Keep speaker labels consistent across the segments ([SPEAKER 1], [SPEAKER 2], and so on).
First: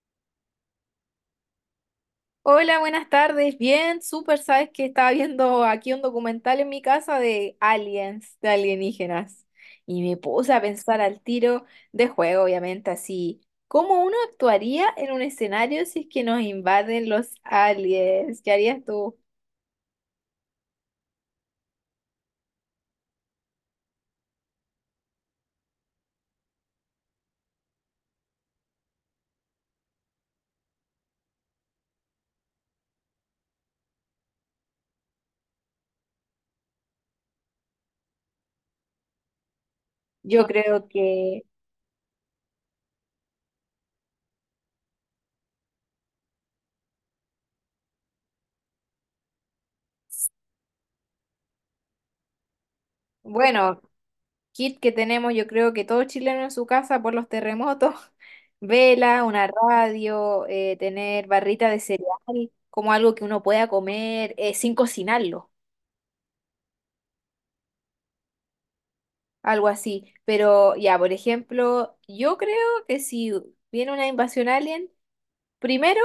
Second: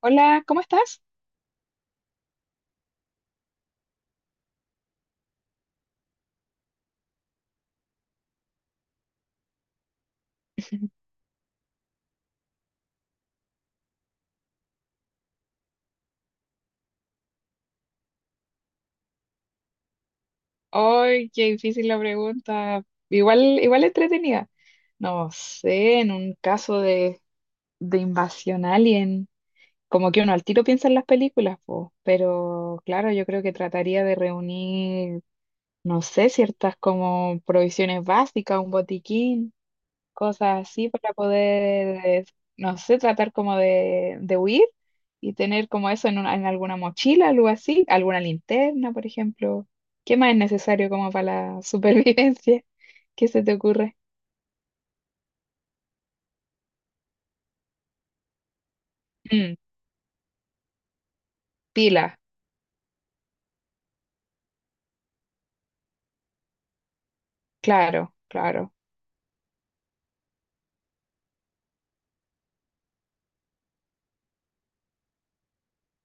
[SPEAKER 1] Hola, ¿cómo estás?
[SPEAKER 2] Hola, buenas tardes. Bien, súper. Sabes que estaba viendo aquí un documental en mi casa de aliens, de alienígenas. Y me puse a pensar al tiro de juego, obviamente, así. ¿Cómo uno actuaría en un escenario si es que nos invaden los aliens? ¿Qué harías tú?
[SPEAKER 1] Ay, qué difícil la pregunta. Igual, igual entretenida. No sé, en un caso de invasión alien, como que uno al tiro piensa en las películas, po, pero claro, yo creo que trataría de reunir, no sé, ciertas como provisiones básicas, un botiquín.
[SPEAKER 2] Yo
[SPEAKER 1] Cosas
[SPEAKER 2] creo
[SPEAKER 1] así para
[SPEAKER 2] que,
[SPEAKER 1] poder, no sé, tratar como de huir y tener como eso en alguna mochila, algo así, alguna linterna, por ejemplo. ¿Qué más es necesario como para la supervivencia? ¿Qué se te
[SPEAKER 2] bueno,
[SPEAKER 1] ocurre?
[SPEAKER 2] kit que tenemos, yo creo que todo chileno en su casa por los terremotos, vela, una
[SPEAKER 1] Mm,
[SPEAKER 2] radio, tener barrita de
[SPEAKER 1] pila,
[SPEAKER 2] cereal, como algo que uno pueda comer sin cocinarlo,
[SPEAKER 1] claro, claro.
[SPEAKER 2] algo así. Pero ya, por ejemplo, yo creo que si viene una invasión alien, primero,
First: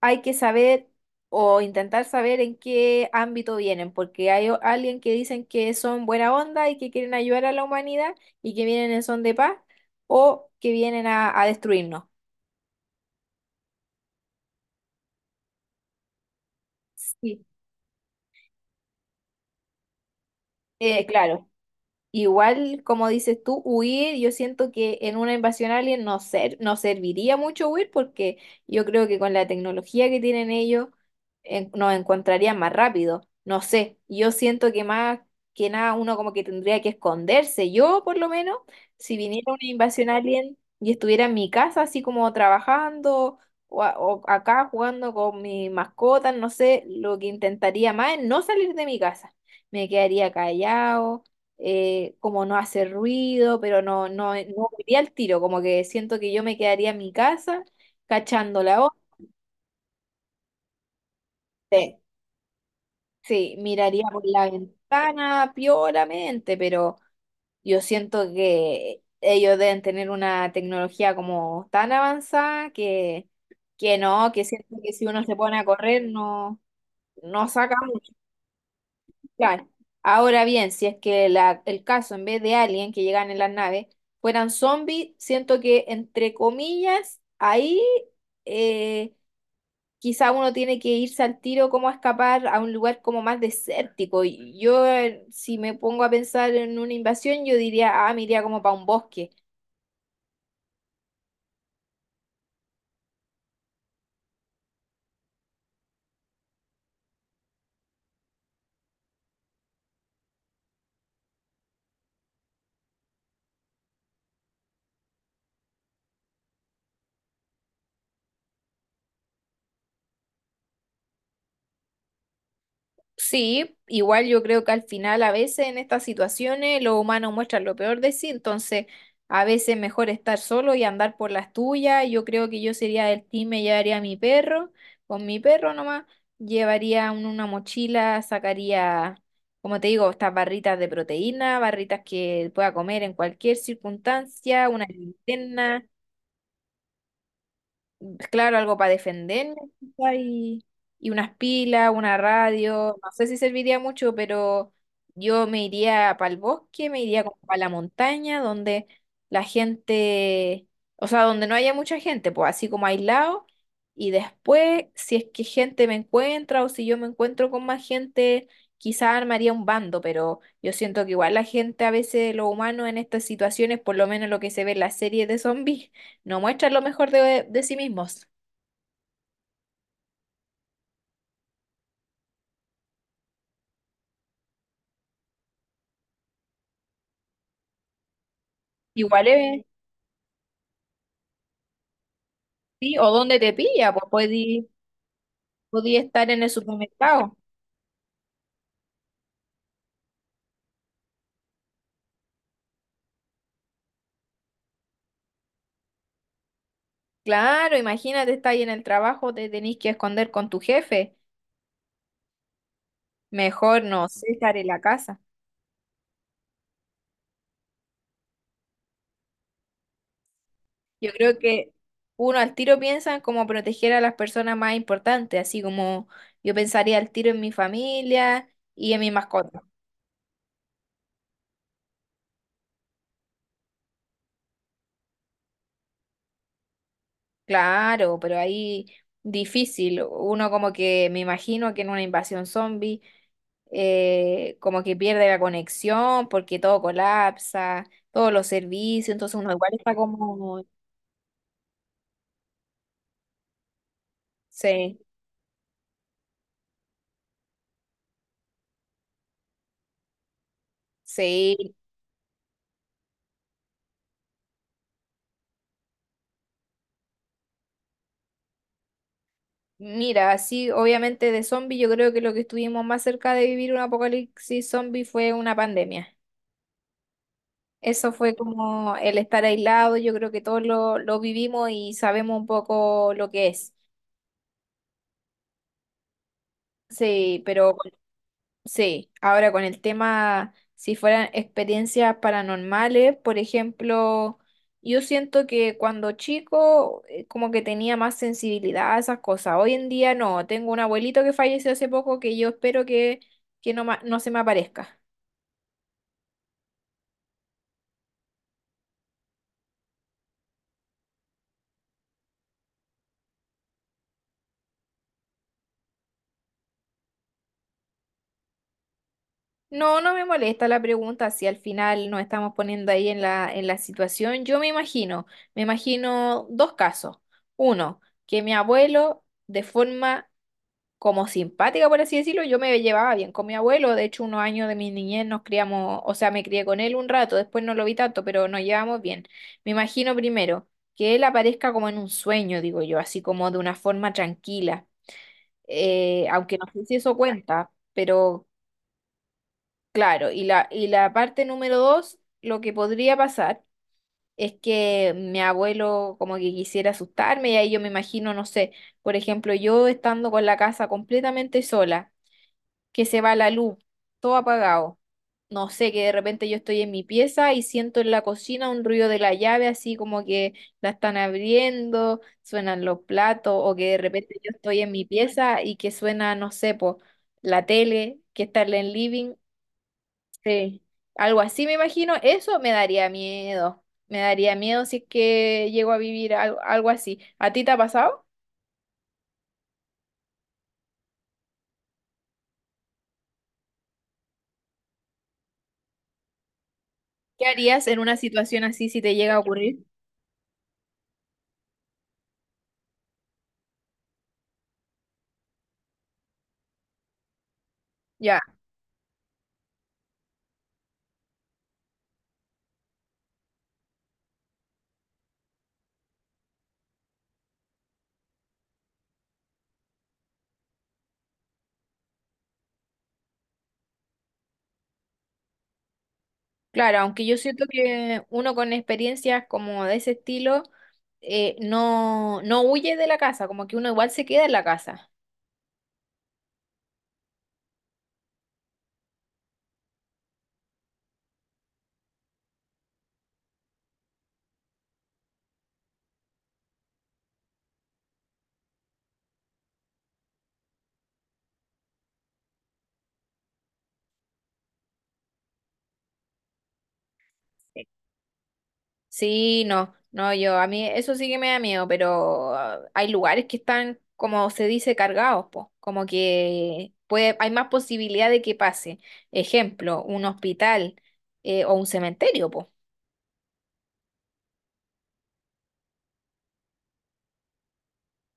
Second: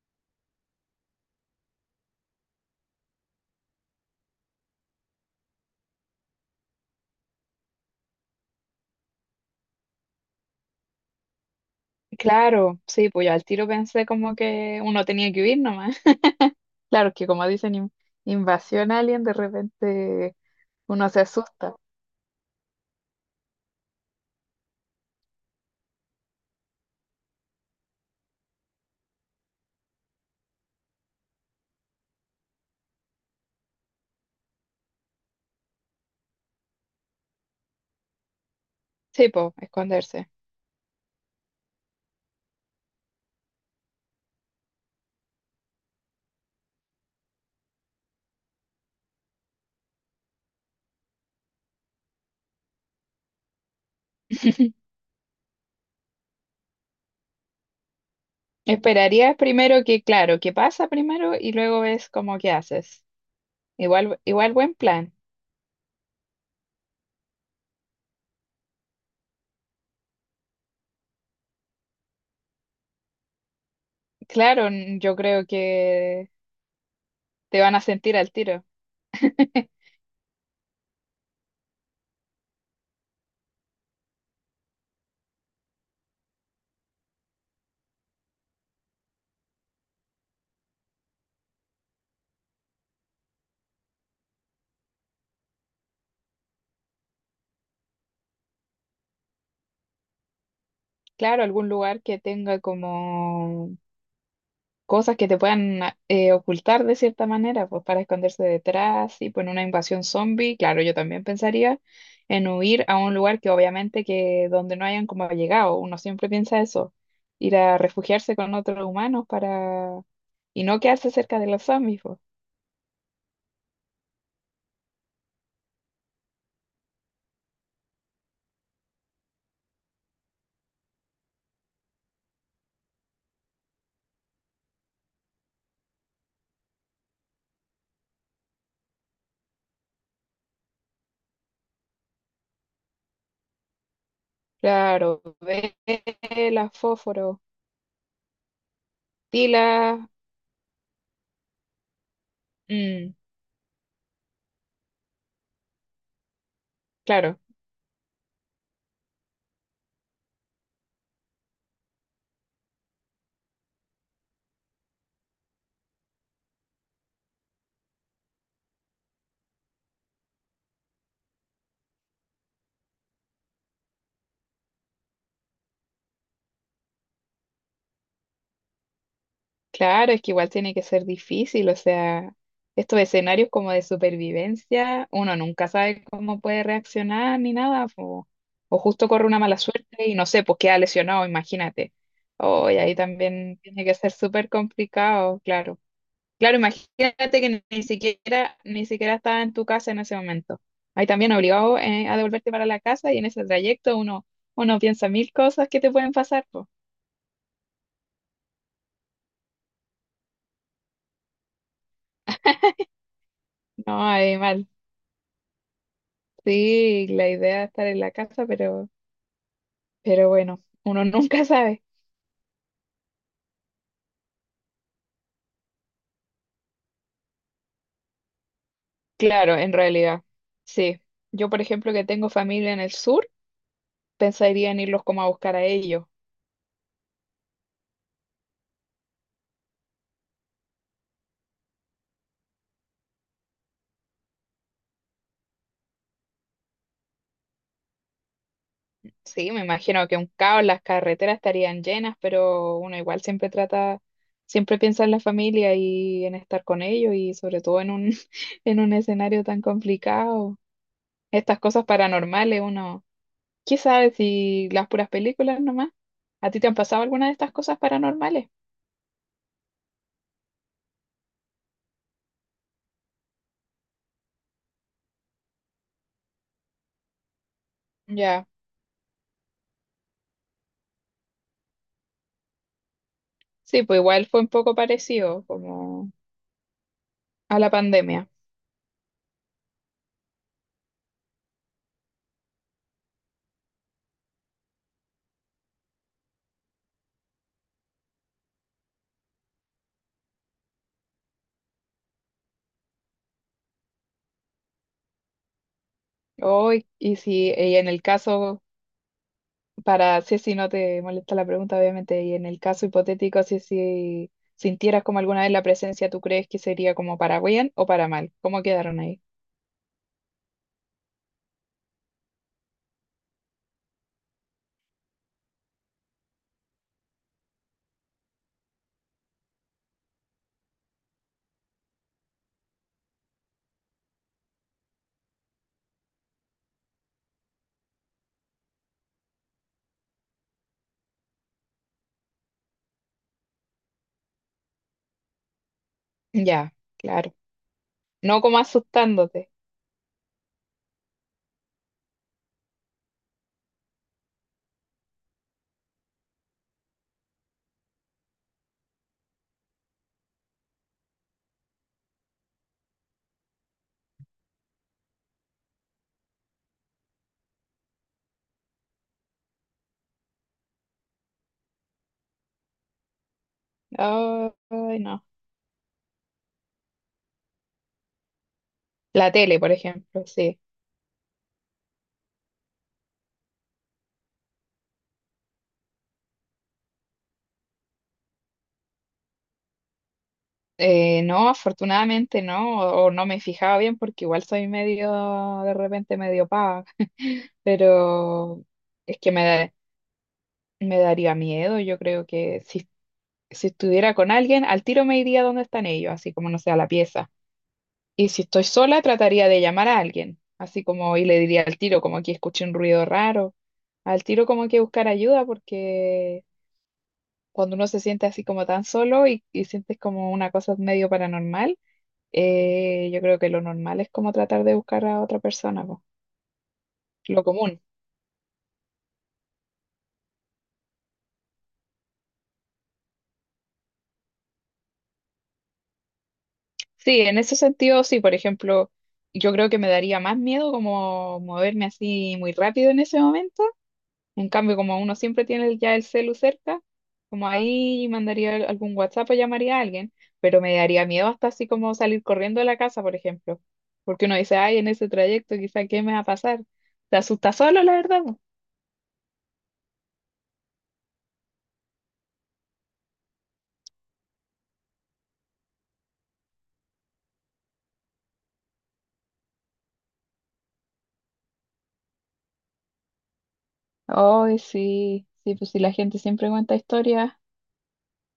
[SPEAKER 2] hay que saber o intentar saber en qué ámbito vienen, porque hay alguien que dicen que son buena onda y que quieren ayudar a la humanidad y que vienen en son de paz o que vienen a destruirnos.
[SPEAKER 1] Claro, sí, pues yo al tiro pensé como que uno tenía que huir nomás. Claro, es que
[SPEAKER 2] Sí.
[SPEAKER 1] como dicen invasión alien, de repente uno se
[SPEAKER 2] Claro.
[SPEAKER 1] asusta.
[SPEAKER 2] Igual, como dices tú, huir, yo siento que en una invasión alien no serviría mucho huir porque yo creo que con la tecnología que tienen ellos nos encontrarían más rápido. No sé, yo siento que más que nada uno como que tendría que esconderse. Yo, por lo menos, si
[SPEAKER 1] Sí,
[SPEAKER 2] viniera
[SPEAKER 1] pues,
[SPEAKER 2] una invasión
[SPEAKER 1] esconderse.
[SPEAKER 2] alien y estuviera en mi casa así como trabajando o, o acá jugando con mi mascota, no sé, lo que intentaría más es no salir de mi casa. Me quedaría callado, como no hacer ruido, pero no, no, no iría al tiro, como que siento que yo me quedaría en mi casa cachando la onda.
[SPEAKER 1] Esperarías primero que, claro, que pasa primero y luego
[SPEAKER 2] Sí,
[SPEAKER 1] ves cómo qué haces.
[SPEAKER 2] sí, miraría
[SPEAKER 1] Igual,
[SPEAKER 2] por la
[SPEAKER 1] igual buen plan.
[SPEAKER 2] ventana pioramente, pero yo siento que ellos deben tener una tecnología como tan avanzada que no, que
[SPEAKER 1] Claro,
[SPEAKER 2] siento que si
[SPEAKER 1] yo
[SPEAKER 2] uno se
[SPEAKER 1] creo
[SPEAKER 2] pone a correr
[SPEAKER 1] que
[SPEAKER 2] no, no
[SPEAKER 1] te van
[SPEAKER 2] saca.
[SPEAKER 1] a sentir al tiro.
[SPEAKER 2] Claro. Ahora bien, si es que el caso, en vez de alien que llegan en las naves, fueran zombies, siento que, entre comillas, ahí eh, quizá uno tiene que irse al tiro como a escapar a un lugar como más desértico. Y yo, si me pongo a pensar en una invasión, yo diría, ah, me iría como para un bosque.
[SPEAKER 1] Claro, algún lugar que tenga como cosas que te puedan ocultar de cierta manera, pues para esconderse detrás y pues en una invasión zombie, claro, yo también pensaría en huir a un lugar que obviamente que donde no hayan como llegado, uno siempre piensa eso, ir a refugiarse con otros humanos para y no quedarse cerca de los zombies, pues.
[SPEAKER 2] Sí, igual yo creo que al final a veces en estas situaciones los humanos muestran lo peor de sí, entonces a veces mejor estar solo y andar por las tuyas. Yo creo que yo sería del team, me llevaría a mi perro, con mi perro nomás, llevaría una mochila, sacaría, como te digo, estas barritas de proteína, barritas que pueda comer en cualquier circunstancia, una
[SPEAKER 1] Claro,
[SPEAKER 2] linterna,
[SPEAKER 1] velas, fósforos,
[SPEAKER 2] claro, algo para defenderme
[SPEAKER 1] pilas,
[SPEAKER 2] quizá, y unas pilas, una radio, no
[SPEAKER 1] mm,
[SPEAKER 2] sé si serviría mucho, pero yo me iría para el bosque, me iría como
[SPEAKER 1] claro.
[SPEAKER 2] para la montaña, donde la gente, o sea, donde no haya mucha gente, pues así como aislado, y después, si es que gente me encuentra o si yo me encuentro con más gente, quizá armaría un bando, pero yo siento que igual la gente, a veces los humanos en estas situaciones, por lo menos lo que se ve en las series de zombies, no muestran lo mejor de sí mismos.
[SPEAKER 1] Claro, es que igual tiene que ser difícil, o sea, estos escenarios como de supervivencia, uno nunca sabe cómo puede reaccionar ni nada, o justo corre
[SPEAKER 2] Igual
[SPEAKER 1] una mala
[SPEAKER 2] es,
[SPEAKER 1] suerte y no sé, pues queda lesionado, imagínate. Oh, y ahí
[SPEAKER 2] sí, o donde te
[SPEAKER 1] también tiene
[SPEAKER 2] pilla,
[SPEAKER 1] que
[SPEAKER 2] pues
[SPEAKER 1] ser súper complicado, claro.
[SPEAKER 2] podí estar en el
[SPEAKER 1] Claro,
[SPEAKER 2] supermercado.
[SPEAKER 1] imagínate que ni siquiera, ni siquiera estaba en tu casa en ese momento. Ahí también obligado, a devolverte para la casa y en ese trayecto uno piensa mil cosas que te pueden pasar, pues.
[SPEAKER 2] Claro, imagínate, estar ahí en el trabajo, te tenés que esconder con tu jefe. Mejor
[SPEAKER 1] No,
[SPEAKER 2] no sé,
[SPEAKER 1] hay
[SPEAKER 2] estar en
[SPEAKER 1] mal.
[SPEAKER 2] la casa.
[SPEAKER 1] Sí, la idea es estar en la casa, pero bueno, uno
[SPEAKER 2] Yo creo
[SPEAKER 1] nunca
[SPEAKER 2] que
[SPEAKER 1] sabe.
[SPEAKER 2] uno al tiro piensa en cómo proteger a las personas más importantes, así como yo pensaría al tiro en mi familia y en mi
[SPEAKER 1] Claro,
[SPEAKER 2] mascota.
[SPEAKER 1] en realidad, sí. Yo, por ejemplo, que tengo familia en el sur, pensaría en irlos como a buscar a ellos.
[SPEAKER 2] Claro, pero ahí difícil. Uno como que me imagino que en una invasión zombie como que pierde la conexión porque todo colapsa, todos los servicios, entonces uno
[SPEAKER 1] Sí, me
[SPEAKER 2] igual está
[SPEAKER 1] imagino que un
[SPEAKER 2] como...
[SPEAKER 1] caos, las carreteras estarían llenas, pero uno igual siempre trata, siempre
[SPEAKER 2] Sí,
[SPEAKER 1] piensa en la familia y en estar con ellos y sobre todo en un, en un escenario tan complicado. Estas
[SPEAKER 2] sí.
[SPEAKER 1] cosas paranormales, uno, ¿qué sabe si las puras películas nomás? ¿A ti te han pasado alguna de estas cosas paranormales?
[SPEAKER 2] Mira, así obviamente de zombie yo creo que lo que estuvimos más cerca de vivir un apocalipsis zombie fue una pandemia. Eso fue
[SPEAKER 1] Ya,
[SPEAKER 2] como el estar aislado, yo creo que todos lo vivimos y sabemos un poco lo que es.
[SPEAKER 1] sí, pues igual fue un poco parecido como
[SPEAKER 2] Sí,
[SPEAKER 1] a la
[SPEAKER 2] pero
[SPEAKER 1] pandemia.
[SPEAKER 2] sí, ahora con el tema, si fueran experiencias paranormales, por ejemplo, yo siento que cuando chico como que tenía más sensibilidad a esas cosas. Hoy en día no, tengo un abuelito que falleció hace poco que yo espero que no, no se me aparezca.
[SPEAKER 1] Hoy, y si y en el caso, para si no te molesta la pregunta, obviamente, y en el caso hipotético, si sintieras como alguna vez la presencia, ¿tú crees que sería como para bien o para mal? ¿Cómo quedaron ahí?
[SPEAKER 2] No, no me molesta la pregunta si al final nos estamos poniendo ahí en en la situación. Yo me imagino dos casos. Uno, que mi abuelo de forma como simpática, por así decirlo, yo me llevaba bien con mi abuelo. De hecho, unos años de mi niñez nos criamos, o sea, me crié con él un rato, después no lo vi tanto, pero nos llevamos bien. Me imagino primero que él aparezca como en un sueño, digo yo, así como de una forma tranquila, aunque no
[SPEAKER 1] Ya,
[SPEAKER 2] sé si eso
[SPEAKER 1] claro.
[SPEAKER 2] cuenta,
[SPEAKER 1] No
[SPEAKER 2] pero
[SPEAKER 1] como asustándote.
[SPEAKER 2] claro. Y la parte número dos, lo que podría pasar. Es que mi abuelo como que quisiera asustarme y ahí yo me imagino, no sé, por ejemplo, yo estando con la casa completamente sola, que se va la luz, todo apagado. No sé, que de repente yo estoy en mi pieza y siento en la cocina un ruido de la llave, así como que la están abriendo, suenan los platos, o que de repente yo estoy en
[SPEAKER 1] Ay,
[SPEAKER 2] mi
[SPEAKER 1] no.
[SPEAKER 2] pieza y que suena, no sé, po, la tele, que está en el
[SPEAKER 1] La
[SPEAKER 2] living.
[SPEAKER 1] tele, por ejemplo, sí.
[SPEAKER 2] Sí, algo así me imagino, eso me daría miedo. Me daría miedo si es que llego a vivir algo, así. ¿A ti te ha pasado?
[SPEAKER 1] No, afortunadamente no, o no me fijaba bien porque igual soy medio, de repente medio paga
[SPEAKER 2] ¿Qué harías en una situación
[SPEAKER 1] pero
[SPEAKER 2] así si te
[SPEAKER 1] es que
[SPEAKER 2] llega a ocurrir?
[SPEAKER 1] me daría miedo. Yo creo que si, si estuviera con alguien, al tiro me iría donde están ellos, así como no sea la pieza. Y
[SPEAKER 2] Ya.
[SPEAKER 1] si estoy sola, trataría de llamar a alguien, así como y le diría al tiro, como que escuché un ruido raro, al tiro como que buscar ayuda, porque cuando uno se siente así como tan solo y sientes como una cosa medio paranormal, yo creo que lo normal es como tratar de buscar a otra persona, po.
[SPEAKER 2] Claro, aunque yo
[SPEAKER 1] Lo
[SPEAKER 2] siento
[SPEAKER 1] común.
[SPEAKER 2] que uno con experiencias como de ese estilo, no, no huye de la casa, como que uno igual se queda en la casa.
[SPEAKER 1] Sí, en ese sentido, sí, por ejemplo, yo creo que me daría más miedo como moverme así muy rápido en ese momento. En cambio, como uno siempre tiene ya el celu cerca, como ahí mandaría algún WhatsApp o llamaría a alguien, pero me daría miedo hasta así como salir corriendo de la casa, por ejemplo, porque uno dice, ay, en ese trayecto quizá qué me va a pasar. Te asusta solo,
[SPEAKER 2] Sí.
[SPEAKER 1] la verdad. Po.
[SPEAKER 2] Sí, no, no, yo, a mí eso sí que me da miedo, pero ah, hay lugares que están, como se dice, cargados, po, como que puede, hay más posibilidad de que pase. Ejemplo, un hospital, o un cementerio, po.
[SPEAKER 1] Ay, sí, sí, pues si la gente siempre cuenta historias.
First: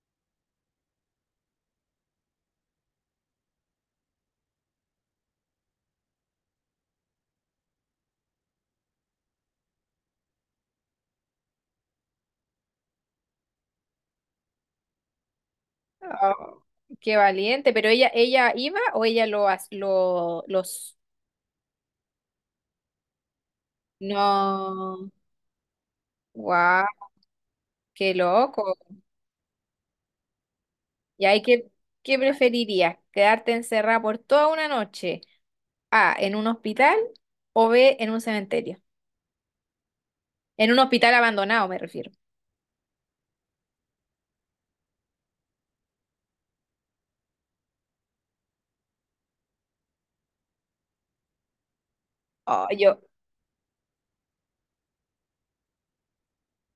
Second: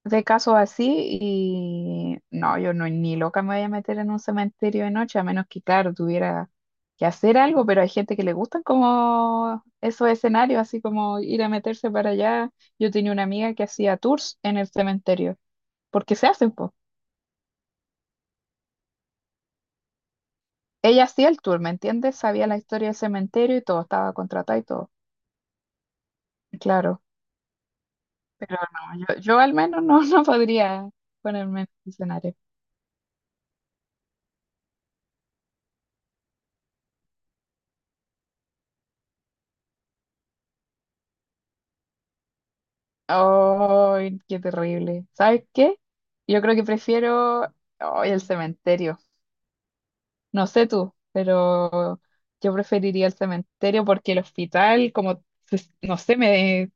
[SPEAKER 1] De casos así y no, yo no ni loca me voy a meter en un cementerio de noche, a menos que, claro, tuviera que hacer algo, pero hay gente que le gustan como esos escenarios, así como ir a meterse para allá. Yo tenía una amiga que hacía tours en el cementerio, porque se
[SPEAKER 2] Ah,
[SPEAKER 1] hacen, pues.
[SPEAKER 2] qué valiente, pero ella iba o ella lo, lo, los...
[SPEAKER 1] Ella hacía el tour, ¿me entiendes? Sabía la historia del cementerio y todo, estaba contratada y todo.
[SPEAKER 2] No. Wow.
[SPEAKER 1] Claro,
[SPEAKER 2] Qué
[SPEAKER 1] pero
[SPEAKER 2] loco.
[SPEAKER 1] no, yo al menos no, no podría
[SPEAKER 2] ¿Y ahí
[SPEAKER 1] ponerme en
[SPEAKER 2] qué,
[SPEAKER 1] ese
[SPEAKER 2] qué
[SPEAKER 1] escenario.
[SPEAKER 2] preferirías? ¿Quedarte encerrada por toda una noche? A, en un hospital o B, en un cementerio. En un hospital abandonado, me refiero.
[SPEAKER 1] Ay, qué terrible. ¿Sabes qué? Yo creo que prefiero ay, el cementerio. No sé tú, pero yo
[SPEAKER 2] Oh, yo,
[SPEAKER 1] preferiría el cementerio porque el hospital, como, se- no sé, me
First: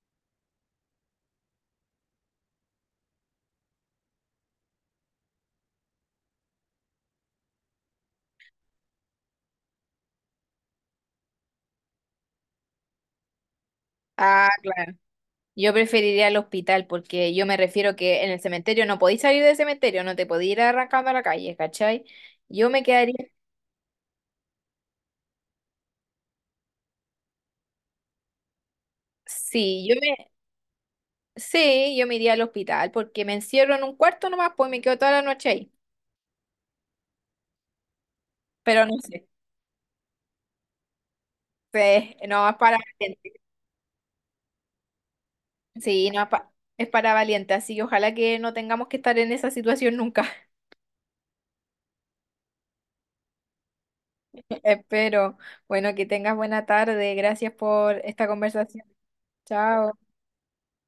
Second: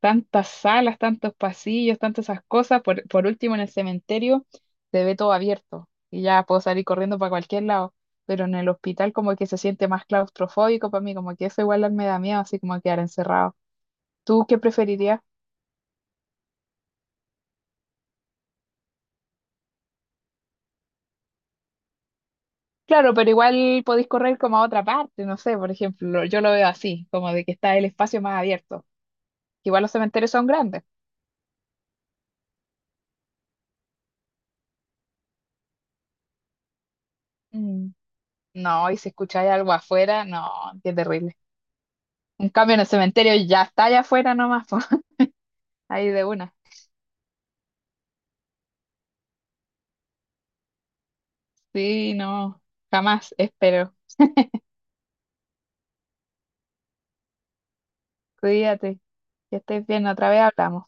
[SPEAKER 1] tantas salas, tantos pasillos, tantas esas cosas. Por último, en el cementerio se ve todo abierto y ya puedo salir corriendo para cualquier lado. Pero en el hospital como que se siente más claustrofóbico para mí, como que eso igual me da miedo, así como quedar encerrado. ¿Tú
[SPEAKER 2] ah,
[SPEAKER 1] qué
[SPEAKER 2] claro.
[SPEAKER 1] preferirías?
[SPEAKER 2] Yo preferiría el hospital porque yo me refiero que en el cementerio no podéis salir del cementerio, no te podéis ir arrancando a la calle, ¿cachai? Yo me
[SPEAKER 1] Claro,
[SPEAKER 2] quedaría,
[SPEAKER 1] pero igual podéis correr como a otra parte, no sé, por ejemplo, yo lo veo así, como de que está el espacio más abierto. Igual
[SPEAKER 2] sí,
[SPEAKER 1] los
[SPEAKER 2] yo me,
[SPEAKER 1] cementerios son grandes.
[SPEAKER 2] sí, yo me iría al hospital porque me encierro en un cuarto nomás, pues me quedo toda la noche ahí.
[SPEAKER 1] Mm.
[SPEAKER 2] Pero
[SPEAKER 1] No,
[SPEAKER 2] no
[SPEAKER 1] y si
[SPEAKER 2] sé,
[SPEAKER 1] escucháis algo afuera, no, qué terrible.
[SPEAKER 2] pues, no
[SPEAKER 1] En
[SPEAKER 2] es
[SPEAKER 1] cambio,
[SPEAKER 2] para...
[SPEAKER 1] en el cementerio ya está allá afuera nomás, po, ahí
[SPEAKER 2] Sí,
[SPEAKER 1] de
[SPEAKER 2] no,
[SPEAKER 1] una.
[SPEAKER 2] es para valientes así que ojalá que no tengamos que estar en esa situación nunca.
[SPEAKER 1] Sí, no, jamás, espero.
[SPEAKER 2] Espero. Bueno, que tengas buena tarde. Gracias por esta conversación.
[SPEAKER 1] Cuídate, que estés
[SPEAKER 2] Chao.
[SPEAKER 1] bien, otra vez hablamos.